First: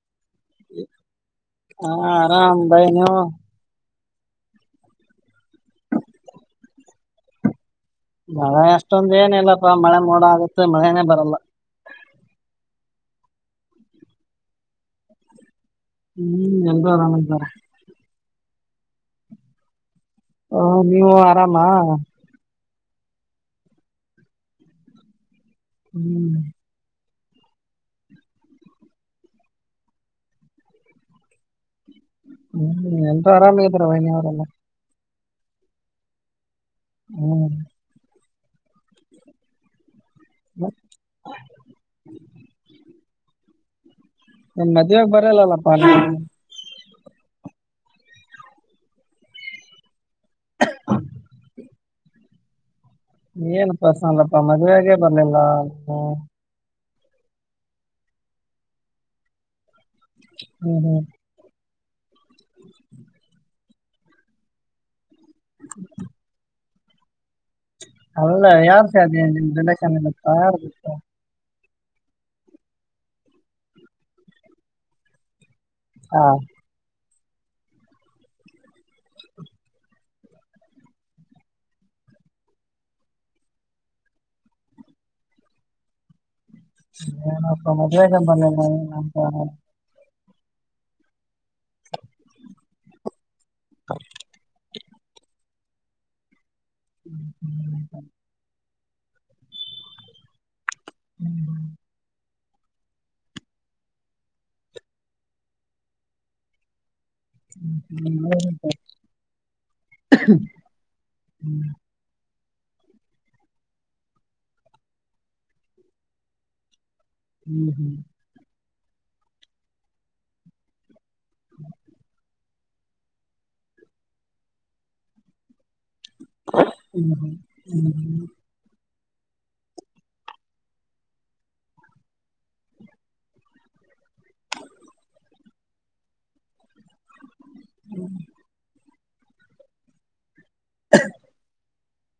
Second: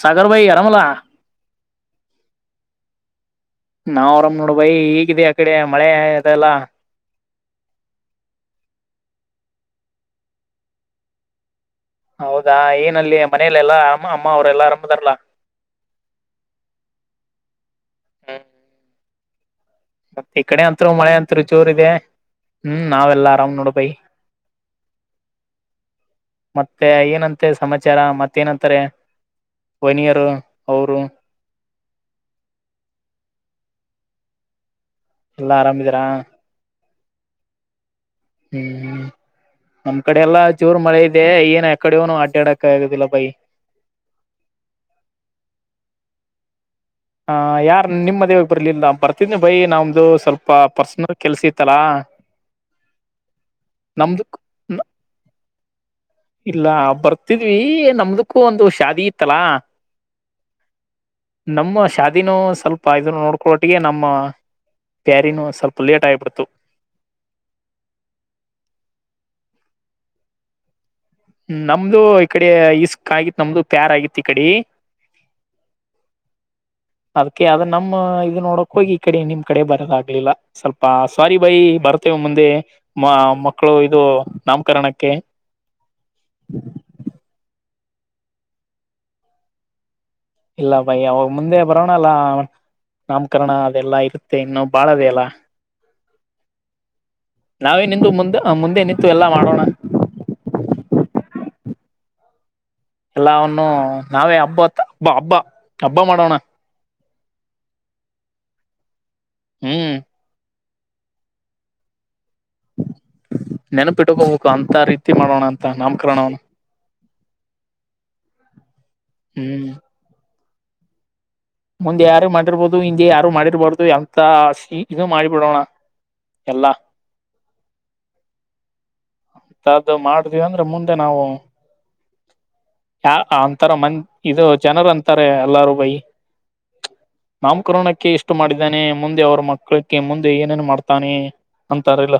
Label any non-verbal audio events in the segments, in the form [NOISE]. ಸಾಗರ ಬಾಯ್ ಅರಾಮಲ್ಲ ಹಾ ಆರಾಮ್ ಬೈ ನೀವು ನಾವ್ ಆರಾಮ್ ನೋಡ್ ಬೈ ಹೇಗಿದೆ ಆ ಕಡೆ ಮಳೆ ಇದೆಲ್ಲ ಹ ಅಷ್ಟೊಂದ ಏನ ಇಲ್ಲಪ್ಪ ಮಳೆ ಮೋಡ ಆಗತ್ತೆ ಮಳೆನೇ ಬರಲ್ಲ. ಹೌದಾ ಏನಲ್ಲಿ ಮನಲೆಲ್ಲಾ ಅಮ್ಮ ಅಮ್ಮ ಅವ್ರೆಲ್ಲಾ ಆರಾಮ ಅದರಲ. ಹ್ಮ್ ಎಲ್ರೂ ಅದಾರ. ಹ್ ಮತ್ತ ಈ ಓ ಕಡೆ ಅಂತ್ರು ನೀವು ಮಳೆ ಅಂತ್ರು ಆರಾಮಾ ಜೋರ್ ಇದೆ. ಹ್ಮ್ ನಾವೆಲ್ಲಾ ಆರಾಮ್ ನೋಡು ಬೈ ಹ್ಮ್ ಮತ್ತೆ ಏನಂತ. ಮತ್ತೆ ಸಮಾಚಾರ ಮತ್ತೇನಂತಾರೆ ವೈನಿಯರ ಅವ್ರು. ಹ್ಮ್ ಎಲ್ರು ಆರಾಮ ಇದಾರ ವೈನಿ ಅವುರೆಲ್ಲ. ಎಲ್ಲಾ ಆರಾಮಿದೀರಾ. ಹ್ಮ್ ಹ್ಮ್ ಹ್ಮ ನಮ್ ಕಡೆ ಎಲ್ಲಾ ಜೋರ್ ಮತ್ತ್ ಮಳೆ ಇದೆ ಏನ್ ಏಕಡುನು ಅಡ್ಡ್ಯಡಕ ಆಗದಿಲ್ಲ ಬೈ. ನನ್ ಮದ್ವೆಗ ಬರಲಲ್ಲಪ್ಪ ನೀವು. ಹ ಯಾರ ನಿಮ್ ಮದ್ವೆಗ್ ಬರ್ಲಿಲ್ಲ ಬರ್ತಿದ್ದೆ ಬೈ ನಮ್ದು ಸ್ವಲ್ಪ ಪರ್ಸನಲ್ ಕೆಲ್ಸ ಇತ್ತಲಾ. [INAUDIBLE] ಎನ ಪರ್ಸನಲಪ್ಪ ನಮ್ದು ಮದ್ವೆಗೆ ಬರ್ಲಿಲ್ಲ ಹ್ಮ್. ಇಲ್ಲ ಬರ್ತಿದ್ವಿ ನಮ್ದಕ್ಕೂ ಒಂದು ಶಾದಿ ಇತ್ತಲಾ. ಹ್ಮ್ ಹ್ಮ್ ನಮ್ಮು ಶಾದಿನೂ ಸ್ವಲ್ಪ ಇದುನ್ನು ನೋಡ್ಕೊಟ್ಟಿಗೆ ನಮ್ಮ. ಪ್ಯಾರಿನೂ ಸ್ವಲ್ಪ ಲೇಟ್ ಆಗಿಬಿಡ್ತು. ಅಲ್ಲ ಯಾರ್ ಶಾದಿ ನಿಮ್ದು ರಿಲೇಶನಲಿತ್ತ ಯಾರ್ದ ಇತ್ತ. ನಮ್ದು ಈಕಡೆ ಇಸ್ಕ್ ಆಗಿತ್ತ ನಮ್ದು ಪ್ಯಾರ ಆಗಿತ್ತು ಈಕಡಿ. ಹಾ ಅದಕ್ಕೆ ಅದ ನಮ್ಮ ಇದ ನೋಡಕ್ ಹೋಗಿ ಈ ಕಡೆ ನಿಮ್ ಕಡೆ ಬರೋದಾಗ್ಲಿಲ್ಲ ಸ್ವಲ್ಪ ಸ್ವಾರಿ ಭೈ ಬ ಬರ್ತೇವ್ ಮುಂದೆ ಮ ಮಕ್ಕಳು ಇದು ನಾಮಕರಣಕ್ಕೆ. ಏನೋಪ್ಪಾ ಮದ್ವೆಗೆ ಬರ್ಲಿಲ್ಲ ಇನ್ ನಾಮಕರಣ ಇಲ್ಲ ಭೈ ಅವಾಗ ಮುಂದೆ ಬರೋಣಲ್ಲ ನಾಮಕರಣ ಅದೆಲ್ಲಾ ಇರುತ್ತೆ ಇನ್ನು ಬಾಳದೇ ಏಲ್ಲ. ನಾವೇ ನಿಂದು ಮುಂದ ಮುಂದೆ ನಿಂತು ಎಲ್ಲಾ ಮಾಡೋಣ. ಹ್ಮ್ ಎಲ್ಲಾವನ್ನು ನಾವೇ ಹಬ್ಬತ್ ಹಬ್ಬ ಹಬ್ಬ ಹಬ್ಬ ಮಾಡೋಣ. ಹ್ಮ್ [UNINTELLIGIBLE] ನೆನಪಿಟ್ಟಕೋಬೇಕು ಅಂತ ರೀತಿ ಮಾಡೋಣ ಅಂತ ನಾಮಕರಣವನ್ನು. ಹ್ಮ್ ಹ್ಮ್ ಹ್ಮ್ ಮುಂದೆ ಯಾರು ಮಾಡಿರ್ಬೋದು ಹಿಂದೆ ಯಾರು ಮಾಡಿರ್ಬಾರ್ದ ಎಂತ ಸ್ ಇ ಇದ ಮಾಡಿಬಿಡೋಣ. ಎಲ್ಲಾ ಹ್ಮ್ ಹ್ಮ ಹ್ಮ್ ಹ್ಮ ಅದ್ದ ಮಾಡ್ಡಿವಂದ್ರ ಮುಂದೆ ನಾವು. ಯ ಅಂತರ ಮಂದ ಇದು ಜನರ ಅಂತಾರೆ ಎಲ್ಲಾರು ಬೈ. ನಾಮಕರಣಕ್ಕೆ ಎಷ್ಟು ಮಾಡಿದ್ದೇನೆ ಮುಂದೆ ಅವ್ರ ಮಕ್ಕಳಕ್ಕೆ ಮುಂದ ಏನೇನ್ ಮಾಡ್ತಾನೆ ಅಂತಾರಿಲ್ಲ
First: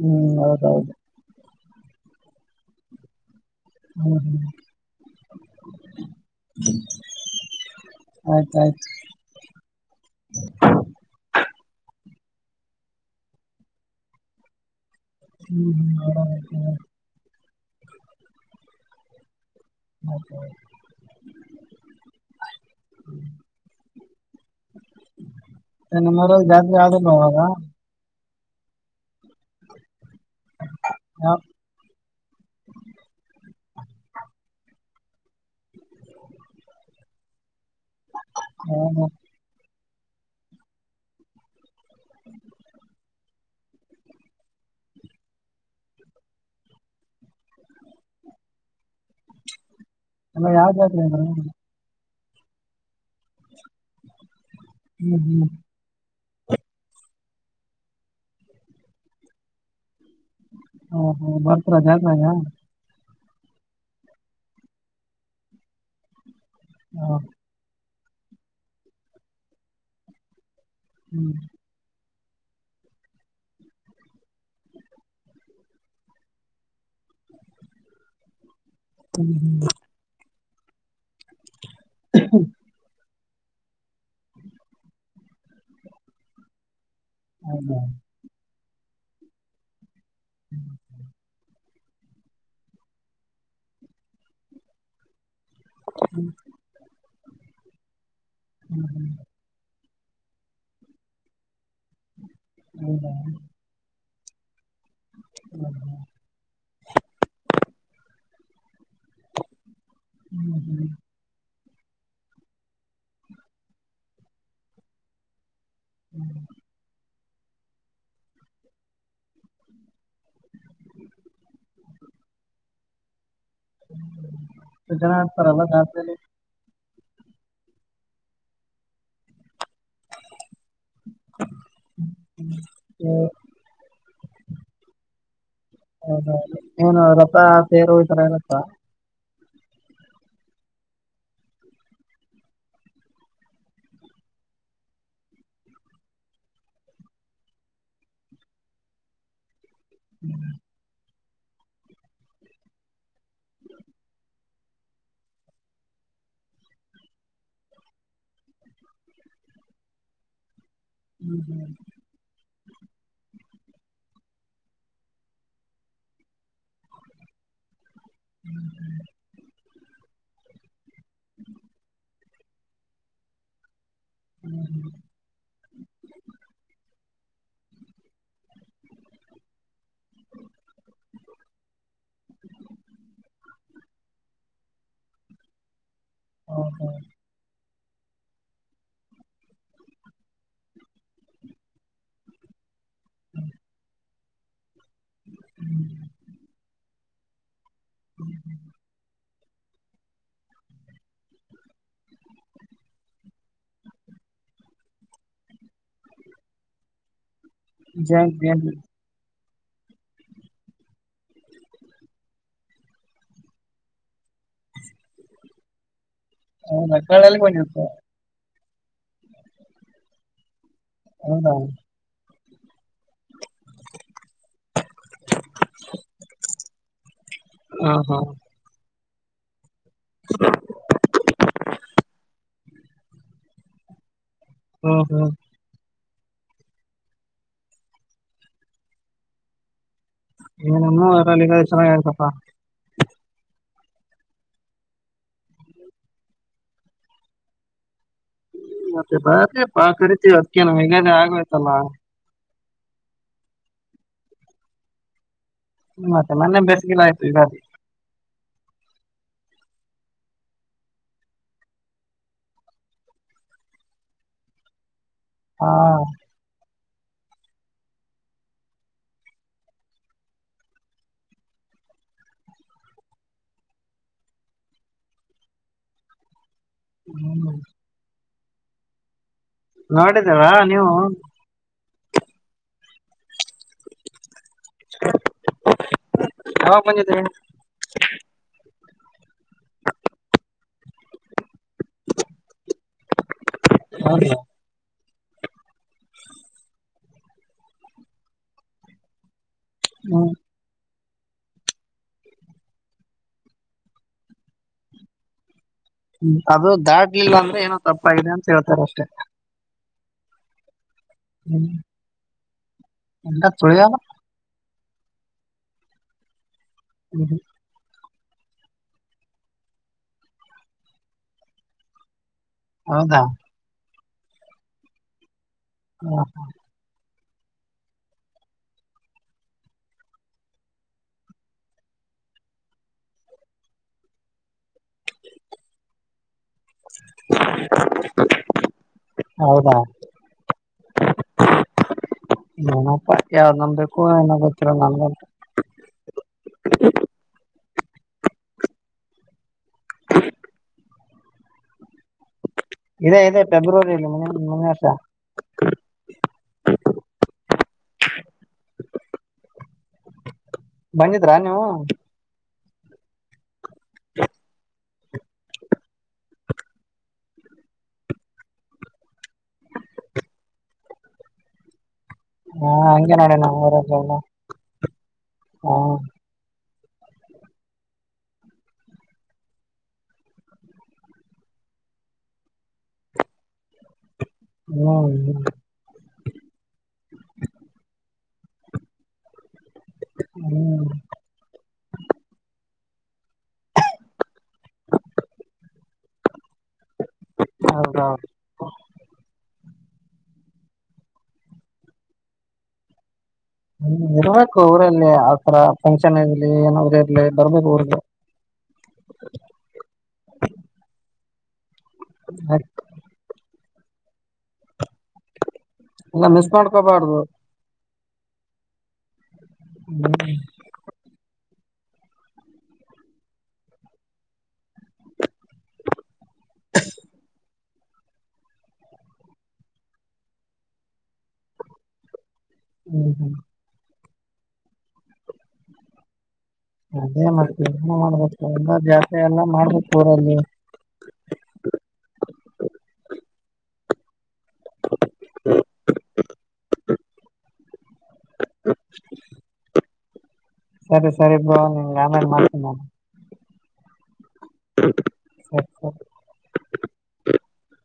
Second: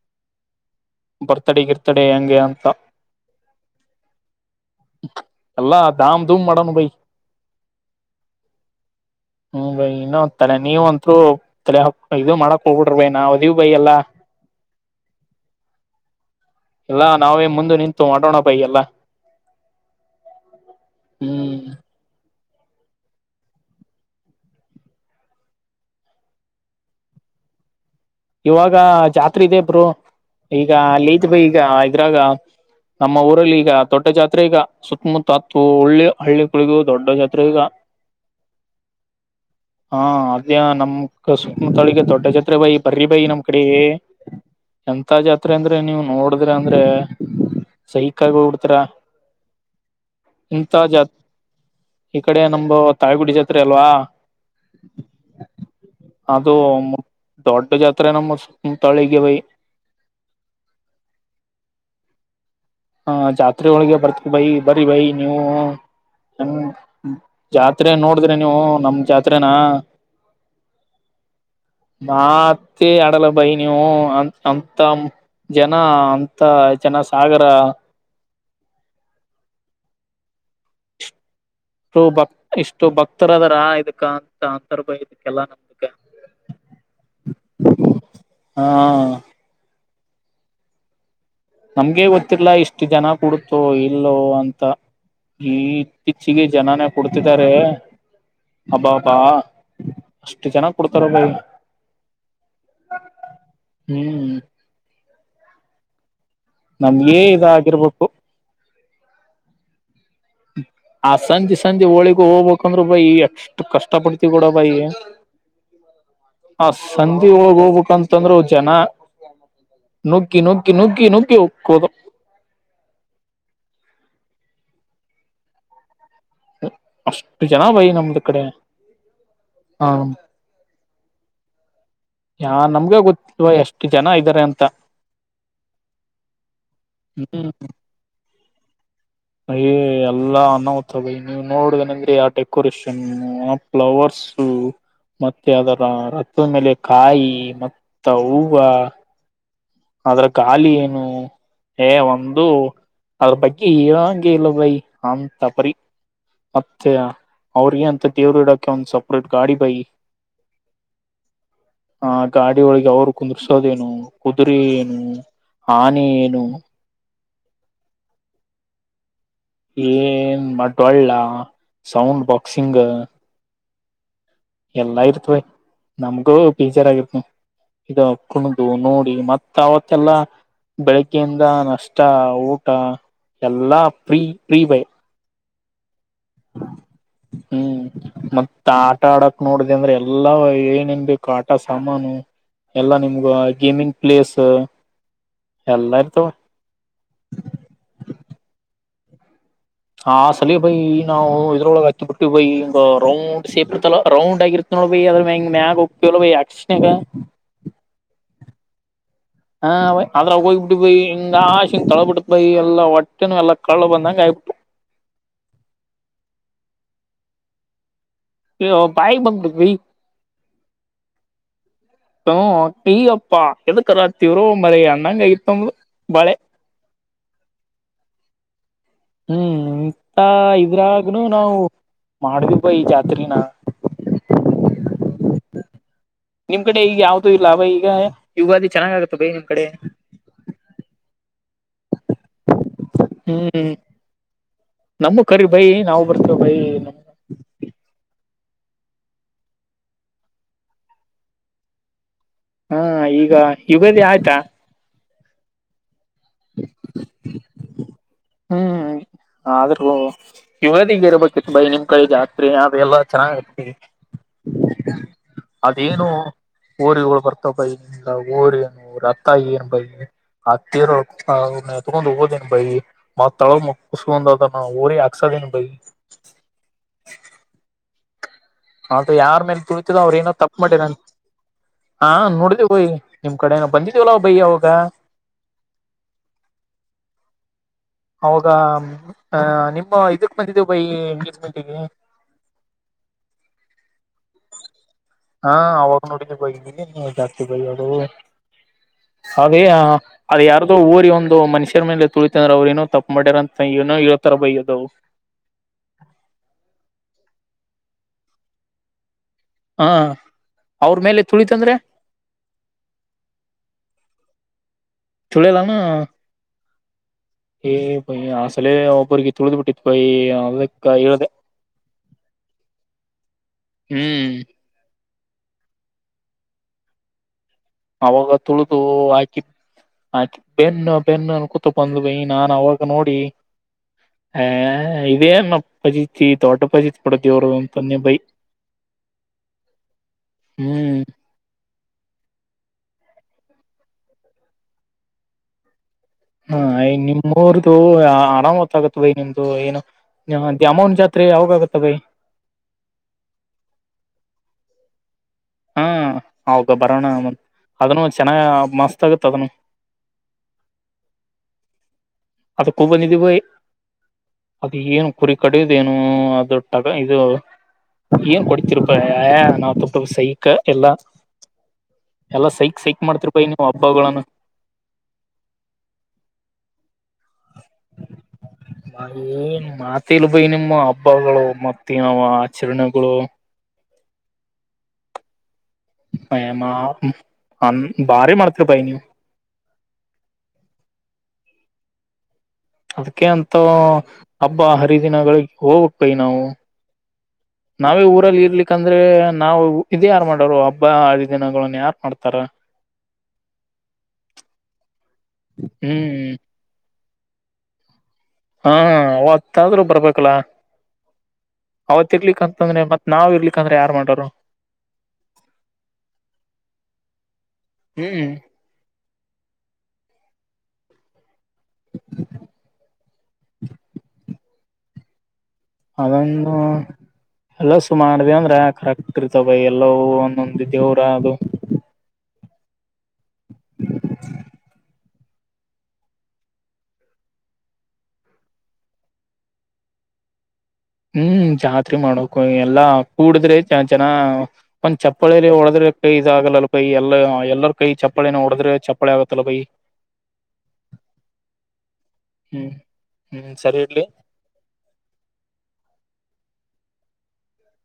ಹ್ಮ್ ಹೌದೌದು ಬರ್ ಬರ್ತಡೇ ಗಿರ್ತಡೆ ಹೆಂಗೆ ಅಂತ. ಹ್ಮ್ ಹ್ಮ್ ಎಲ್ಲಾ ದಾಮ್ ದುಮ್ ಮಾಡನು ಬೈ. ಆಯ್ತಾಯ್ತು ಹ್ಮ್ ಬೈ ಇನ್ನೊ ತಲೆ ನೀವ್ ಅಂತ್ರು ತಲ್ಯ ಹಾಕ್ ಇದು ಮಾಡಕ್ ಹೋಗುಡ್ರು ಬೈ ನಾವ್ ಅದಿವಿ ಭೈ ಎಲ್ಲಾ. ಹ್ಮ್ ಹ್ಮ್ ಮಾಡಮ್ ಅಂತ್ ತಗ. ಮುಂದ ನಿಂತು ಮಾಡೋಣ ಬೈ ಎಲ್ಲಾ. ಮತ್ತ. ಹ್ಮ್ [INAUDIBLE] ಏ ನಿಮ್ಮೂರಾಗ ಆದ್ ಇಲ್ಲೋ ಆಗ. ಇವಾಗ ಜಾತ್ರೆ ಇದೆಬ್ರು ಈಗ ಲೀತ್ ಭೖ ಈಗ ಇದ್ರಾಗ ನಮ್ಮ ಊರಲ್ಲಿ ಈಗ ತೊಡ್ಡ ಜಾತ್ರೆ ಈಗ ಸುತ್ತಮುತ್ತತ್ತು ಒಳ್ಳಿ ಹಳ್ಳಿಗಳಿಗ ದೊಡ್ಡ ಜಾತ್ರೆ ಈಗ ಹ್ಮ ಹಾ ಅದೇ ನಮ್ ಸುುತ್ತಮುತ್ತಳಿಗೆ ದೊಡ್ಡ ಜತ್ರೆ ಬಾಯಿ ಬರ್ರಿ ಬಾಯಿ ನಮ್ ಕಡೆಗೆ ಎಂತ ಜಾತ್ರೆ ಅಂದ್ರೆ ನೀವುನೋಡಿದ್ರ ಅಂದ್ರೆ ಸೈಕ್ಗ ಹೋಗಬಿಡ್ತರ ಎಲ್ಲ ಯಾವ್ದತ್ ಅಂದ ಈ ಕಡೆ ನಮ ತಾಳಗುಡಿ ಜಾತ್ರೆ ಅಲ್ವಾ ಹ್ಮ್ ಹ್ಮ್ ಅದು ದೊಡ್ಡ ಜಾತ್ರೆ ನಮ್ಮ ತಳಿಗೆ ಬೈ ಹಾ ಹಾ ಬರ್ತರ ಜಾಗಾಗ ಹ ಜಾತ್ರೆ ಒಳಗೆ ಬರ್ತೀವಿ ಬೈ ಬರ ಬೈ ನೀವು ಹಾ, ಜಾತ್ ಜಾತ್ರೆ ನೋಡಿದ್ರಿ ನೀವು ನಮ ಜಾತ್ರೇನ ಹ್ಮ್ ಮಾತ್ತ ಅಡಲ ಬೈನವು ಅ ಅಂತ ಜನ ಅಂತ ಜನ ಸಾಗರ ಹ್ಮ್ ಹ್ಮ ಇಷ್ಟು ಬಕ್ ತ್ತರ ಅದಾರಾ ಇದಕ್ಕ ಅಂತ ಅಂತರ್ಭ ಇದಕ್ಕೆಲ್ಲಾ ನಮ್ದಕ ಹೌದಾ ಹಾ ನಮ್ಗೆ ಗೊತ್ತಿಲ್ಲ ಇಷ್ಟು ಜನ ಕುೂಡತೋ ಇಲ್ಲೋ ಅಂತ ಈತ್ತೀಚೆಗೆ ಜನನೇ ಕೊಡ್ತಿದಿದ್ದಾರೆ ಹಬ್ಬಾ ಹಬ್ಬಾ ಅಷ್ಟು ಜನ ಕೊಡ್ತಾರ ಭೈ ಹೌದ ಹ್ಮ್ ತಿರುರುವಪ್ಪು ಆ ಸಂದಿಸಂದಿ ಹೋಳಿಗ ಹೋಗ್ಬೇಕಂದ್ರರು ಬೈ ಎಷ್ಟು ಕಷ್ಟ ಪಡ್ತಿವಿ ಕೂಡ ಬೈ ಹ ಸಂದಿ ಒಳಗ ಹೋಗ್ಬೇಕಂತಂದ್ರೆ ಜನ ನುಕ್ಕಿ ನುಕ್ಕಿ ನುಕ್ಕಿ ನುಕಿ ಕದು ಜನ ಆತರ ಅಲ್ಲ ಅಷ್ಟು ಜನ ವೈ ನಮ್ದ ಕಡೆ ಹಾ ಹ ಯಾ ನಮ್ಗ ಗೊತ್ತಲ್ವಾ ಎಷ್ಟು ಜನ ಇದ್ದಾರೆ ಅಂತ ಹೌದ ಏನು ರಸ ತೇರು ಈ ತರ ಇರುತ್ತ ಅಯ ಎಲ್ಲಾ ಅನ್ನವತ ಬಯಿ ನೀವ್ ನೋಡುದನಂದ್ರೆ ಆ ಡೆಕೋರೇಷನ್ ಆ ಫ್ಲವರ್ಸ್ ಹ್ಮ ಮತ್ತೆ ಅದರ ರತದ ಮೇಲೆ ಕಾಯಿ ಮತ್ತ ಹೂವು ಅದ್ರ ಖಾಲಿ ಏನು ಏ ಒಂದು ಅದ್ರ ಬಗ್ಗೆ ಇರಂಗೆ ಇಲ್ಲದೈ ಅಂತ ಬರಿ ಮತ್ತೆ ಅವ್ರಿಗೆ ಅಂತ ದೇವ್ರ ಇಡಾಕ ಒಂದ ಸಪ್ರೇಟ್ ಗಾಡಿ ಬೈ ಹ್ಮ್ ಹ್ಮ್ ಆ ಗಾಡಿ ಒಳಗೆ ಅವ್ರ ಕುಂದರ್ಸೋದ ನು ಕುದುರೆ ಏನು ಆನೆ ಏನು ಹ್ಮ್ ಹ್ಮ್ ಏನ್ ಮಟ್ವಲ್ಲ ಸೌಂಡ್ ಬಾಕ್ಸಿಂಗ್ ಎಲ್ಲಾ ಇರ್ತ್ವ ನಮಗೂ ಪೀಜರ್ ಆಗಿತ್ ಇದ ಕುಣ್ದು ನೋಡಿ ಮತ್ತ ಅವವತ್ತೆಲ್ಲಾ ಬೆಳಿಗ್ಯಿಂದ ನಷ್ಟ ಊಟ ಎಲ್ಲಾ ಪ್ರೀ ಪ್ರೀ ಬಯ ಹಾ ಹಾ ಹ್ಮ್ ಮತ್ತ ಆಟ ಆಡಕ್ ನೋಡ್ದ ಅಂದ್ರೆ ಎಲ್ಲಾ ಏನನ್ ಬು ಆಟ ಸಾಮಾನು ಎಲ್ಲಾ ನಿಮ್ಗ ಗೇಮಿಂಗ್ ಪ್ಲೇಸ್ ಎಲ್ಲಾ ಇರ್ತವ ಹ್ಮ ಹ್ಮ ಹ ಸಲ ಬೈ ನಾವು ಇದ್ರೊಳಗ ಹಾಕಿ ಬಿಿಟ್ಟು ಬೈ ಒ ರೌಂಡ್ ಶೇಪ್ ಇರ್ತಲ್ಲ ರೌಂಡ್ ಆಗಿರ್ತ ಅದ್ರ ಮ ಮ್ಯಾ ಗೋಗಪ್ಪಿ ಅಕ್ಷಣ ಜ ಹಾ ಬಯ ಅದ್ರಾಗ ಹೋಗ್ ಬಿಿಡಿ ಬೈ ಹಿಂಗ ಆ ಹಂಗ್ ತಳ ಬಿಟ್ಟತ್ ಬೈಯ ಎಲ್ಲ ಹೊಟ್ಟೆನು ಎಲ್ಲ ಕಳ್ಳಳ ಬಂದಂಗ ಆಯಬಿಟ್ಟು ಹೌದ ಕಳಲ್ಲಿ ಬಂದಿತ ಕೆ ಭಾಯ ಬ ಭ ಹೌದೌ ಹ ಈಗಪ್ಪಾ ಎದಕ ರಾತವ್ರುೋ ಮರ ಅಣ್ಣಂಗ ಇತ್ತೊಂದ ಬಳೆ ಹ ಹೋ ಹ್ಮ್ ಇಂತ ಇದ್ರಾಗ ನಾವು ಮಾಡ್ದ ಬ ಈ ಜಾತ್ರನ ಹ್ಮ ಹ್ಮ್ ನಿಮ್ ಕಡೆ ಈಗ ಯಾವ್ದೂ ಇಲ್ಲ ಅವ ಈಗ ಯುಗಾದಿ ಚೆನ್ನಾಗ್ ಆಗತ್ತ ಭೈ ನಿಮ್ ಕಡೆ ಏನನು ಅರಲ್ಲಿ ಚೆನ್ನಾಗ ಆಯ್ತಾ ಹ್ಮ್ ನಮೂ ಕರಿ ಬೈ ನಾವು ಬರ್ತೇವೆ ಬೈ ನಮ ಮತ್ತೆ ಬರ ಬಾ ಕರಿತೀವಿ ಅದಕ ನ್ ಹಗೇ ಆಗ್ಬೇಕೇತಲ್ಲ ಹಾ ಈಗ ಯುಗದಿ ಆಯ್ತಾ ಮತ್ತೆ ಮನ್ನೆ ಬೇಸಿಗೆಲ ಆಯ್ತು ಯಗ ಹ್ಮ ಆದ್ರೂ ಇವದಿಂಗ ಇರಬೇಕಿತ್ತು ಬೈ ನಿಮ್ ಕಡೆ ಜಾತ್ರೆ ಅ ಎಲ್ಲಾ ಚೆನ್ನಾಗತಿತಿ ಹಾ ಅದೇನು ಊರಿಗೆಗಳು ಬರ್ತಾವ ಬೈ ಏಿಲ್ಲ ಊರ ಏನು ಊರ ಅತ್ತಾಗಿಿ ಏನ್ ಬೈ ಹತ್ತರ ತಗೊಂಡು ಹೋದೇನೆ ಬೈ ಮ ತಳ ಕುುಸು ಹಂದದ ಊರಿ ಆಕ್ಸದೆ ಬ ಹ್ಮ್ ಹೌದು ಯಾರ ಮೇಲೆ ತುಳತಿದೋ ಅವ್ರರು ಏನೋ ನೋಡಿದೀರಾ ತಪ್ಪ ಮಾಡ ನ ನೀವು ಹಾ ನೋಡ್ದಯಿ ನಿಮ ಕಡೆ ಬಂದಿಿದ್ದವಲ ಭಯ ಅವೋಗ ಯಾವಾಗ ಬಂದಿದ್ರಿ ಅವಾಗ ಹ ನಿಮ್ಮ ಇದಕ್ ಬಂದಿದ್ದೇವು ಬೈ ಎಂಗ್ಲೇಜ್ಮೆಂಟಿಗೆ ಹದ ಹಾ ಅವಾಗ ನೋಡಿದ ಬೋಗಿದ್ದೀನಿ ನೀ ಜಾಸ್ತಿ ಬೈ ಅಡು ಅೇ ಹ್ಮ್ ಅದು ಯಾರದ್ದೋ ಓರಿ ಒಂದು ಂದು ಮನುಷ್ಯರ ಮೇಲೆ ತುಳಿತಂದ್ರ ಅವ್ರ ಏನೋ ತಪ್ಪು ಮಾಡ್ಯಾರಂತ ಏನೋ ಇರೋ ತರ ಬೈ್ಯೋದವು ಹ್ಮ ಅದು ದಾಟ್ಲಿಲ್ಲ ಅಂದ್ರೆ ಏನೋ ತಪ್ಪಾಗಿದೆ ಅಂತ ಹೇಳ್ತಾರ ಅಷ್ಟೇ ಹಾ ಅವ್ರ ಮೇಲೆ ಹ್ಮ್ ತುಳಿತಂದ್ರೆ ಎಲ್ಲ ತುಳಿಯಲ್ಲ ಚುಳ್ಳದಾನ ಹ್ಮ್. ಹ ಪಯ ಆ ಸಲ ಒಬ್ಬ್ರಿಗೆ ತಿುಳ್ದ್ ಬಿಟ್ಟಿತ್ತು ಪಯ ಅದಕ್ಕ ಹೇಳ್ದ ಹೌದಾ ಹ್ಮ್ ಹಾ ಹಾ ಅವಾಗ ತುಳದುು ಹಾಕ ಆೆ ಬೆನ್ನು ಬೆನ್ನುನ್ನ ಕೂತ ಬಂದ್ ಬ ನಾನು ಅವಾಗ ನೋಡಿ ಹ ಇದೇ ನ ಪತಿ ತೋಟಪಚಿತ್ಪಡದವರ ತಂದಿ ಭೈ ಹೌದಾ ಹ್ಮ್ ನನಪ್ಪಾ ಯಾವ್ದ ನಮಬೇಕು ಏನ ಗೊತ್ತರ ನನ್ ಗಂಟ ಹಾ ಯ ನಿಮ್ ಊರದು ಆರಾಮ್ ಗೋ ತ್ತಾಗತ್ ನಿಮ್ದು ಏನು ದ್ಯಾಮವ್ವನ ಜಾತ್ರಿ ಯಾವಗ ಆಗುತ್ತ ಬೈ. ಇದೇ ಇದೆ ಫೆಬ್ರವರಿಯಲ್ಲಿ ಮುಂದಿನ ವರ್ಷ ಅದನು ಚೆನ್ನಾಗ ಮಸ್ತ್ ಆಗತ್ ಅದನು. ಬಂದಿದ್ರಾ ನೀವು. ಅದಕ್ಕೂ ಬಂದಿದ್ದೀ ಬೈಯ ಅದ ಏನು ಕುರಿ ಕಡಿದೇನು ಅ ದೋಟ್ಟಾಗ ಇದು ಏನ್ ಕುಡಿತರ್ಪ ನಾ ತುಪ್ಪದ ಸಹಿಕ ಎಲ್ಲಾ ಎಲ್ಲಾ ಹಾ ಸೈಕ್- ಸೈಕ್ ಹಂಗೆ ಮಾಡ್ತರ ನೋಡಿ ಪೈ ನಾವು ನೀವು ಊರಲ್ಲಿ ಎಲ್ಲ ಹಬ್ಬಗಳನ್ನು ಹಾ [INAUDIBLE] ಏನ್ ಮಾತಿಲ್ ಬೈ ನಿಮ್ಮ ಹಬ್ಬಗಳು ಮತ್ತ ಯಾವ ಆಚರಣೆಗಳು [INAUDIBLE] ಹ್ಮ್ ಹ್ಮ್ ಮಯಮ್ಮ ಅ ಭಾರಿ ಮಾಡ್ತರ ಬೈ ನೀವು. ಹ್ಮ್ ಅದಕೆ ಅಂತ ಹಬ್ಬ ಹರಿದಿನಗಳಿಗೆ ಹೋಗಬೇಕ ಬೈ ನಾವು. ನಾವೇ ಹೌದೌದು ಊರಲ್ಲಿ ಇರ್ಲಿಕ್ಕಂದ್ರೆ ನಾವವು. ಇದ ಯಾರು ಮಾಡೋರು ಹಬ್ಬ ಹರಿ ದಿನಗಳನ್ನು ಯಾರ್ ಮಾಡ್ತಾರ. ಇರ್ಬೇಕು ಊರಲ್ಲಿ ಆತರ ಫಂಕ್ಷನ್ ಹ್ಮ್ ಇರ್ಲಿ ಏನಾದ್ರ ಇರ್ಲಿ ಬರ್ಬೇಕು ಊರಿಗೆ. ಹಾ ಅವತ್ತಾದ್ರೂ ಬರ್ಬೇಕಲ್ಲ. ಅವತರಿಲಿಕ್ ಆಯ್ತು, ಅಂತಂದ್ರೆ ಮತ್ತ್ ನಾವ ಇರ್ಲಿಕ್ಕಂದ್ರ ಯಾರ ಮಾಡರು. ಮಿಸ್ ಮಾಡ್ಕೊಬಾರ್ದು. ಹ್ಮ್ ಹ್ಮ [UNINTELLIGIBLE] ಅದನ್ನು ಎಲ್ಲಸು ಮಾಡ್ ಅಂದ್ರೆ ಕರೆಕ್ಟ್ ಇರ್ತವ ಬೈ ಎಲ್ಲ ಒಂದೊಂದ ದೇವ್ರ ಅದು. ಹ್ಮ್ ಹ್ಮ್ [INAUDIBLE] ಅದೇ ಮತ್ತೆ ಮಾಡ್ಬೇಕು ಎಲ್ಲ ಜಾಸ್ತಿ ಎಲ್ಲ ಮಾಡ್ಬೇಕು ಊರಲ್ಲಿ. ಹ್ಮ್ ಜಾತ್ರೆ ಮಾಡಕು ಎಲ್ಲಾ. ಕೂಡಿದ್ರೆ ಜನ ಒಂದ್ ಚಪ್ಪಳಲ್ಲಿ ಒಡದ್ರೆ ಕೈ ಇದಾಗಲ್ಲಲ್ ಕೈ ಎಲ್ಲ ಎಲ್ಲರ ಕೈ ಚಪ್ಪಳನೆ ಒಡದ್ರೆ ಚಪ್ಪಾಳೆ ಆಗತ್ತಲ್ಲ ಬೈ. ಸರಿ ಸರಿ ಬ್ರು ನಿನಗೆ ಆಮೇಲೆ ಮಾಡತೀನಿ ಹ್ಮ್ ನಾನ ಹ್ಮ್ ಸರಿ ಇಡಲಿ [INAUDIBLE]